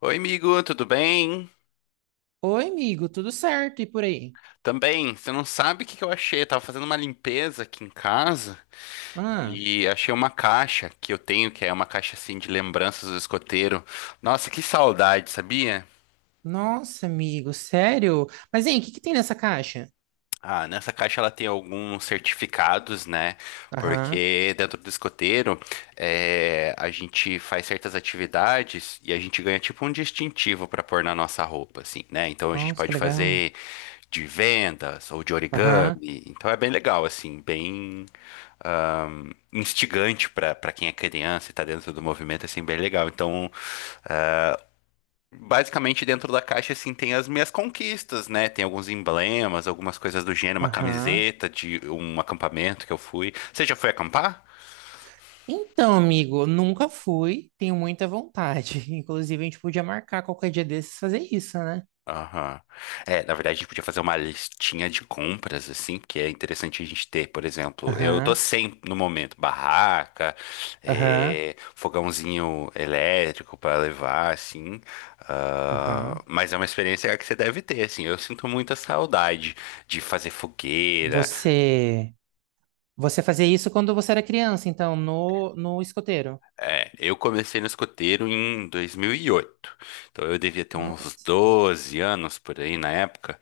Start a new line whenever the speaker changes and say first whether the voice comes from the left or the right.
left: Oi, amigo, tudo bem?
right: Oi, amigo, tudo certo? E por aí?
left: Também, você não sabe o que que eu achei? Eu tava fazendo uma limpeza aqui em casa
right: Ah,
left: e achei uma caixa que eu tenho, que é uma caixa assim de lembranças do escoteiro. Nossa, que saudade, sabia?
right: nossa, amigo, sério? Mas, hein, o que que tem nessa caixa?
left: Ah, nessa caixa ela tem alguns certificados, né?
right: Aham.
left: Porque dentro do escoteiro a gente faz certas atividades e a gente ganha tipo um distintivo para pôr na nossa roupa, assim, né? Então a gente
right: Nossa, que
left: pode
right: legal.
left: fazer de vendas ou de
right: Aham,
left: origami. Então é bem legal, assim, bem instigante para quem é criança e tá dentro do movimento, assim, bem legal. Então, basicamente dentro da caixa, assim, tem as minhas conquistas, né? Tem alguns emblemas, algumas coisas do gênero, uma
right: aham.
left: camiseta de um acampamento que eu fui. Você já foi acampar?
right: Então, amigo, nunca fui, tenho muita vontade. Inclusive, a gente podia marcar qualquer dia desses fazer isso, né?
left: Aham. É, na verdade, a gente podia fazer uma listinha de compras, assim, que é interessante a gente ter. Por exemplo, eu tô
right: Aham,
left: sem, no momento, barraca,
right: aham,
left: é, fogãozinho elétrico para levar, assim.
right: aham.
left: Ah, mas é uma experiência que você deve ter, assim. Eu sinto muita saudade de fazer fogueira.
right: Você, você fazia isso quando você era criança, então, no escoteiro.
left: É, eu comecei no escoteiro em 2008, então eu devia ter uns
right: Nossa,
left: 12 anos por aí na época.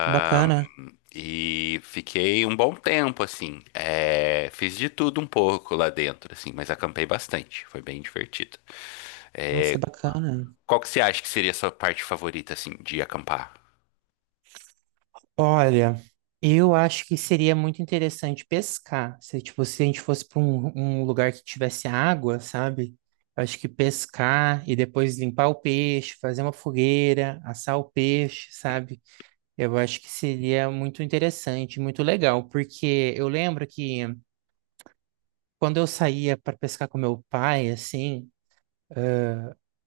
right: que bacana.
left: e fiquei um bom tempo, assim. É, fiz de tudo um pouco lá dentro, assim, mas acampei bastante, foi bem divertido.
right: Nossa, que
left: É,
right: bacana.
left: qual que você acha que seria a sua parte favorita, assim, de acampar?
right: Olha, eu acho que seria muito interessante pescar. Se, tipo, se a gente fosse para um lugar que tivesse água, sabe? Eu acho que pescar e depois limpar o peixe, fazer uma fogueira, assar o peixe, sabe? Eu acho que seria muito interessante, muito legal, porque eu lembro que quando eu saía para pescar com meu pai, assim,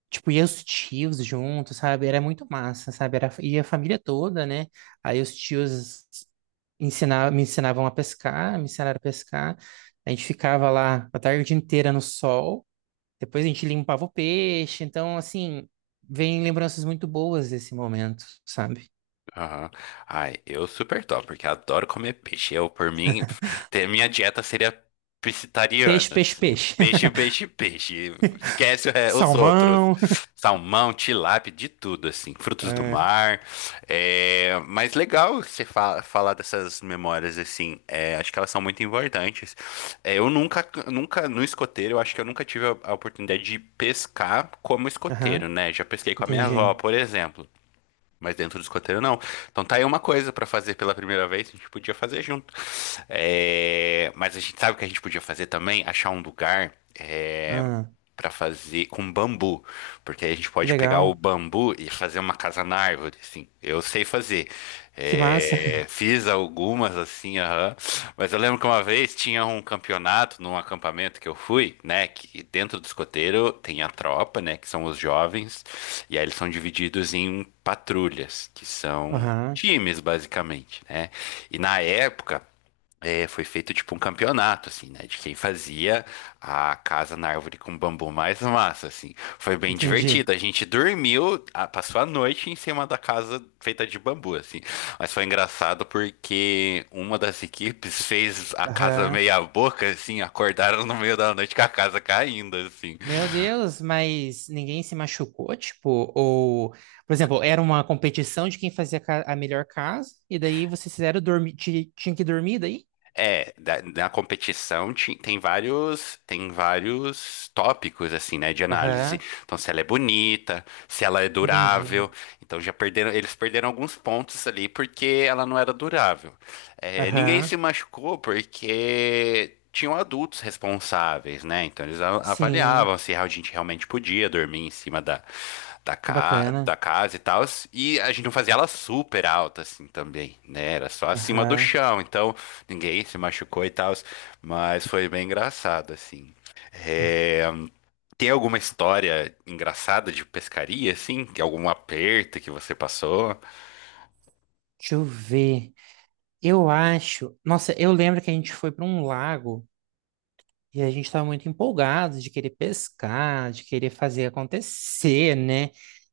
right: tipo, ia os tios juntos, sabe? Era muito massa, sabe? Era, ia a família toda, né? Aí os tios. Me ensinavam a pescar, me ensinaram a pescar. A gente ficava lá a tarde inteira no sol. Depois a gente limpava o peixe. Então, assim, vem lembranças muito boas desse momento, sabe?
left: Aham. Ai, eu super top, porque adoro comer peixe. Eu, por mim, ter minha dieta seria pescetariana,
right: Peixe, peixe,
left: assim,
right: peixe.
left: peixe, peixe, peixe. Esquece o os outros.
right: Salmão.
left: Salmão, tilápia, de tudo, assim, frutos do
right: É.
left: mar. É, mas legal você fa falar dessas memórias, assim, é, acho que elas são muito importantes. É, eu nunca, nunca, no escoteiro, eu acho que eu nunca tive a oportunidade de pescar como escoteiro,
right: Aham,
left: né? Já pesquei com a minha avó,
right: entendi.
left: por exemplo. Mas dentro do escoteiro, não. Então tá aí uma coisa pra fazer pela primeira vez, a gente podia fazer junto. É, mas a gente sabe o que a gente podia fazer também? Achar um lugar
right: Ah,
left: pra fazer com bambu, porque aí a gente
right: que
left: pode pegar o
right: legal.
left: bambu e fazer uma casa na árvore, assim. Eu sei fazer.
right: Que massa.
left: É, fiz algumas assim, aham. Mas eu lembro que uma vez tinha um campeonato num acampamento que eu fui, né? Que dentro do escoteiro tem a tropa, né? Que são os jovens, e aí eles são divididos em patrulhas, que são
right: Aham,
left: times, basicamente, né? E na época, é, foi feito tipo um campeonato, assim, né? De quem fazia a casa na árvore com bambu mais massa, assim. Foi bem
right: entendi.
left: divertido. A gente dormiu, passou a noite em cima da casa feita de bambu, assim. Mas foi engraçado porque uma das equipes fez a casa
right: Aham.
left: meia boca, assim, acordaram no meio da noite com a casa caindo, assim.
right: Meu Deus, mas ninguém se machucou, tipo, ou, por exemplo, era uma competição de quem fazia a melhor casa, e daí vocês fizeram dormir, tinha que dormir daí?
left: É, na competição tem vários tópicos assim, né, de análise.
right: Aham,
left: Então, se ela é bonita, se ela é
right: entendi.
left: durável. Então, já perderam, eles perderam alguns pontos ali porque ela não era durável. É, ninguém se
right: Aham,
left: machucou porque tinham adultos responsáveis, né? Então, eles
right: sim,
left: avaliavam se a gente realmente podia dormir em cima da, da,
right: que
left: ca, da
right: bacana.
left: casa e tal. E a gente não fazia ela super alta assim também, né? Era só acima do
right: Aham.
left: chão. Então ninguém se machucou e tal, mas foi bem engraçado, assim.
right: Ah,
left: É, tem alguma história engraçada de pescaria, assim? Tem algum aperto que você passou?
right: deixa eu ver. Eu acho, nossa, eu lembro que a gente foi para um lago. E a gente estava muito empolgado de querer pescar, de querer fazer acontecer, né?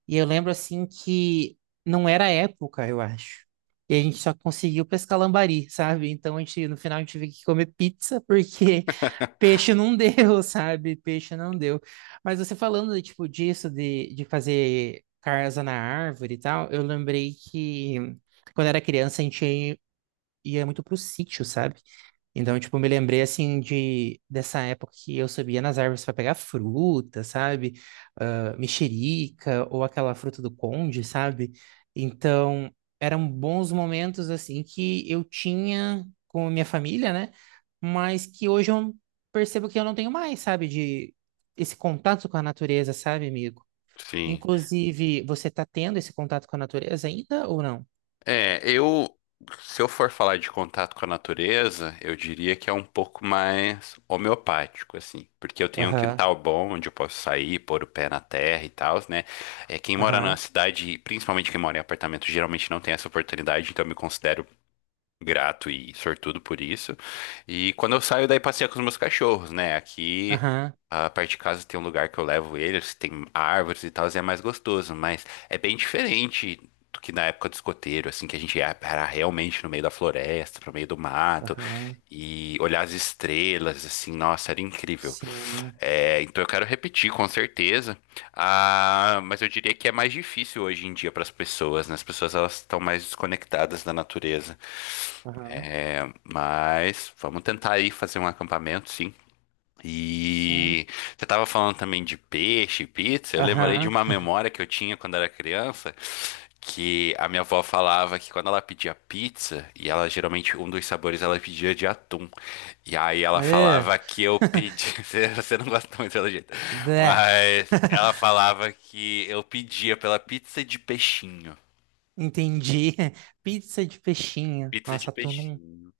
right: E eu lembro assim que não era a época, eu acho. E a gente só conseguiu pescar lambari, sabe? Então a gente, no final a gente teve que comer pizza porque peixe não deu, sabe? Peixe não deu. Mas você falando tipo disso de fazer casa na árvore e tal, eu lembrei que quando era criança a gente ia muito pro sítio, sabe? Então, tipo, me lembrei assim de dessa época que eu subia nas árvores para pegar fruta, sabe? Ah, mexerica ou aquela fruta do conde, sabe? Então, eram bons momentos assim que eu tinha com a minha família, né? Mas que hoje eu percebo que eu não tenho mais, sabe? De esse contato com a natureza, sabe, amigo?
left: Sim.
right: Inclusive, você tá tendo esse contato com a natureza ainda ou não?
left: É, eu, se eu for falar de contato com a natureza, eu diria que é um pouco mais homeopático, assim, porque eu tenho um
right: Aham,
left: quintal bom onde eu posso sair, pôr o pé na terra e tal, né? É, quem mora na
right: aham,
left: cidade, principalmente quem mora em apartamento, geralmente não tem essa oportunidade, então eu me considero grato e sortudo por isso. E quando eu saio daí passeio com os meus cachorros, né? Aqui
right: aham,
left: a parte de casa tem um lugar que eu levo eles, tem árvores e tal, e é mais gostoso, mas é bem diferente do que na época do escoteiro, assim, que era realmente no meio da floresta, pro meio do mato.
right: aham.
left: E olhar as estrelas, assim, nossa, era incrível.
right: Sim.
left: É, então eu quero repetir, com certeza. Ah, mas eu diria que é mais difícil hoje em dia para as pessoas, né? As pessoas elas estão mais desconectadas da natureza.
right: Aham.
left: É, mas vamos tentar aí fazer um acampamento, sim.
right: Sim.
left: E você estava falando também de peixe, pizza. Eu lembrei de
right: Aham.
left: uma memória que eu tinha quando era criança, que a minha avó falava que quando ela pedia pizza, e ela geralmente um dos sabores ela pedia de atum. E aí ela
right: É.
left: falava que eu pedi, você não gosta muito pelo jeito,
right: Bé.
left: mas ela falava que eu pedia pela pizza de peixinho.
right: Entendi. Pizza de peixinho.
left: Pizza de
right: Nossa, atum não.
left: peixinho.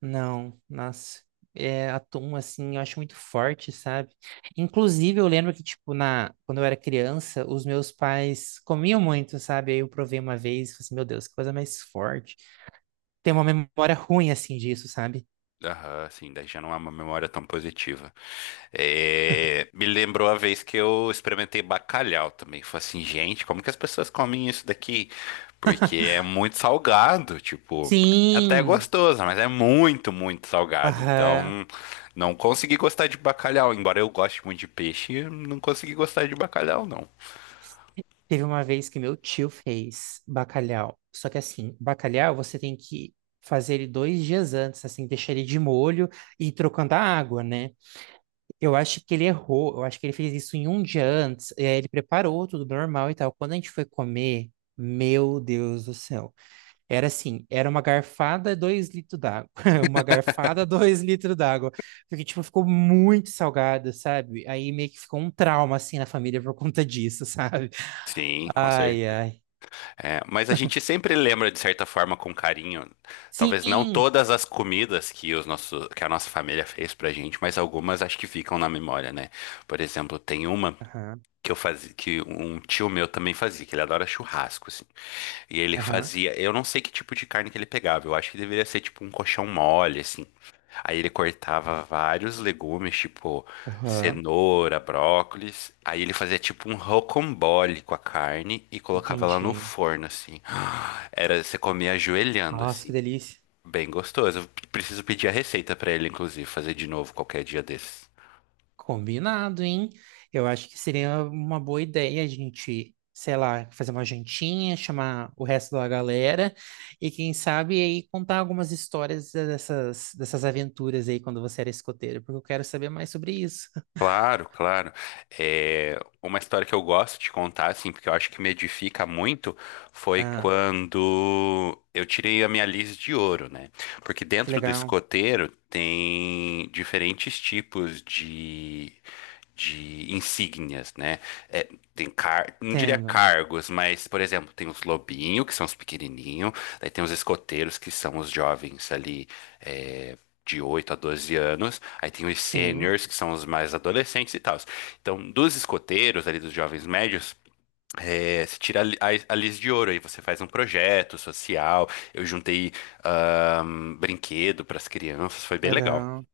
right: Não, nossa. É, atum, assim, eu acho muito forte, sabe? Inclusive, eu lembro que, tipo, quando eu era criança, os meus pais comiam muito, sabe? Aí eu provei uma vez e falei assim, meu Deus, que coisa mais forte. Tem uma memória ruim, assim, disso, sabe?
left: Aham, sim, daí já não é uma memória tão positiva. É, me lembrou a vez que eu experimentei bacalhau também. Falei assim, gente, como que as pessoas comem isso daqui? Porque é muito salgado, tipo, até é
right: Sim!
left: gostoso, mas é muito, muito salgado.
right: Aham.
left: Então, não consegui gostar de bacalhau. Embora eu goste muito de peixe, não consegui gostar de bacalhau, não.
right: Teve uma vez que meu tio fez bacalhau. Só que assim, bacalhau você tem que fazer ele 2 dias antes, assim, deixar ele de molho e ir trocando a água, né? Eu acho que ele errou, eu acho que ele fez isso em um dia antes. E aí ele preparou tudo normal e tal. Quando a gente foi comer, meu Deus do céu. Era assim, era uma garfada, 2 litros d'água. Uma garfada, dois litros d'água. Porque, tipo, ficou muito salgado, sabe? Aí meio que ficou um trauma, assim, na família por conta disso, sabe?
left: Sim, com
right: Ai,
left: certeza.
right: ai.
left: É, mas a gente sempre lembra de certa forma com carinho. Talvez não
right: Sim!
left: todas as comidas que que a nossa família fez pra gente, mas algumas acho que ficam na memória, né? Por exemplo, tem uma
right: Aham,
left: que eu fazia, que um tio meu também fazia, que ele adora churrasco, assim. E ele
right: aham,
left: fazia, eu não sei que tipo de carne que ele pegava, eu acho que deveria ser tipo um colchão mole, assim. Aí ele cortava vários legumes, tipo
right: aham.
left: cenoura, brócolis. Aí ele fazia tipo um rocambole com a carne e colocava lá no
right: Entendi.
left: forno, assim. Era, você comia ajoelhando,
right: Nossa, que
left: assim.
right: delícia.
left: Bem gostoso. Eu preciso pedir a receita pra ele, inclusive, fazer de novo qualquer dia desses.
right: Combinado, hein? Eu acho que seria uma boa ideia a gente, sei lá, fazer uma jantinha, chamar o resto da galera e quem sabe aí contar algumas histórias dessas, dessas aventuras aí quando você era escoteiro, porque eu quero saber mais sobre isso.
left: Claro, claro. É, uma história que eu gosto de contar, assim, porque eu acho que me edifica muito, foi
right: Ah,
left: quando eu tirei a minha lis de ouro, né? Porque
right: que
left: dentro do
right: legal.
left: escoteiro tem diferentes tipos de insígnias, né? É, tem não diria
right: Entendo.
left: cargos, mas, por exemplo, tem os lobinhos, que são os pequenininhos, daí tem os escoteiros, que são os jovens ali, é, de 8 a 12 anos, aí tem os
right: Sim,
left: seniors, que são os mais adolescentes e tal. Então, dos escoteiros, ali dos jovens médios, é, se tira a lis de ouro, aí você faz um projeto social. Eu juntei brinquedo para as crianças, foi bem legal.
right: legal.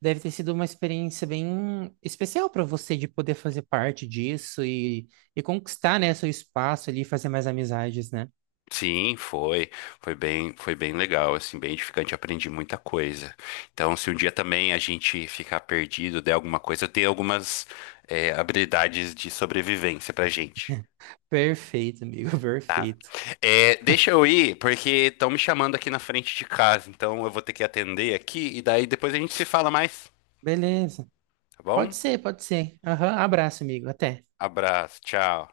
right: Deve ter sido uma experiência bem especial para você de poder fazer parte disso e conquistar, né, seu espaço ali e fazer mais amizades, né?
left: Sim, foi, foi bem legal, assim, bem edificante, aprendi muita coisa. Então, se um dia também a gente ficar perdido, der alguma coisa, eu tenho algumas, é, habilidades de sobrevivência pra gente.
right: Perfeito, amigo,
left: Tá.
right: perfeito.
left: É, deixa eu ir, porque estão me chamando aqui na frente de casa, então eu vou ter que atender aqui e daí depois a gente se fala mais,
right: Beleza.
left: tá bom?
right: Pode ser, pode ser. Aham, abraço, amigo. Até.
left: Abraço, tchau.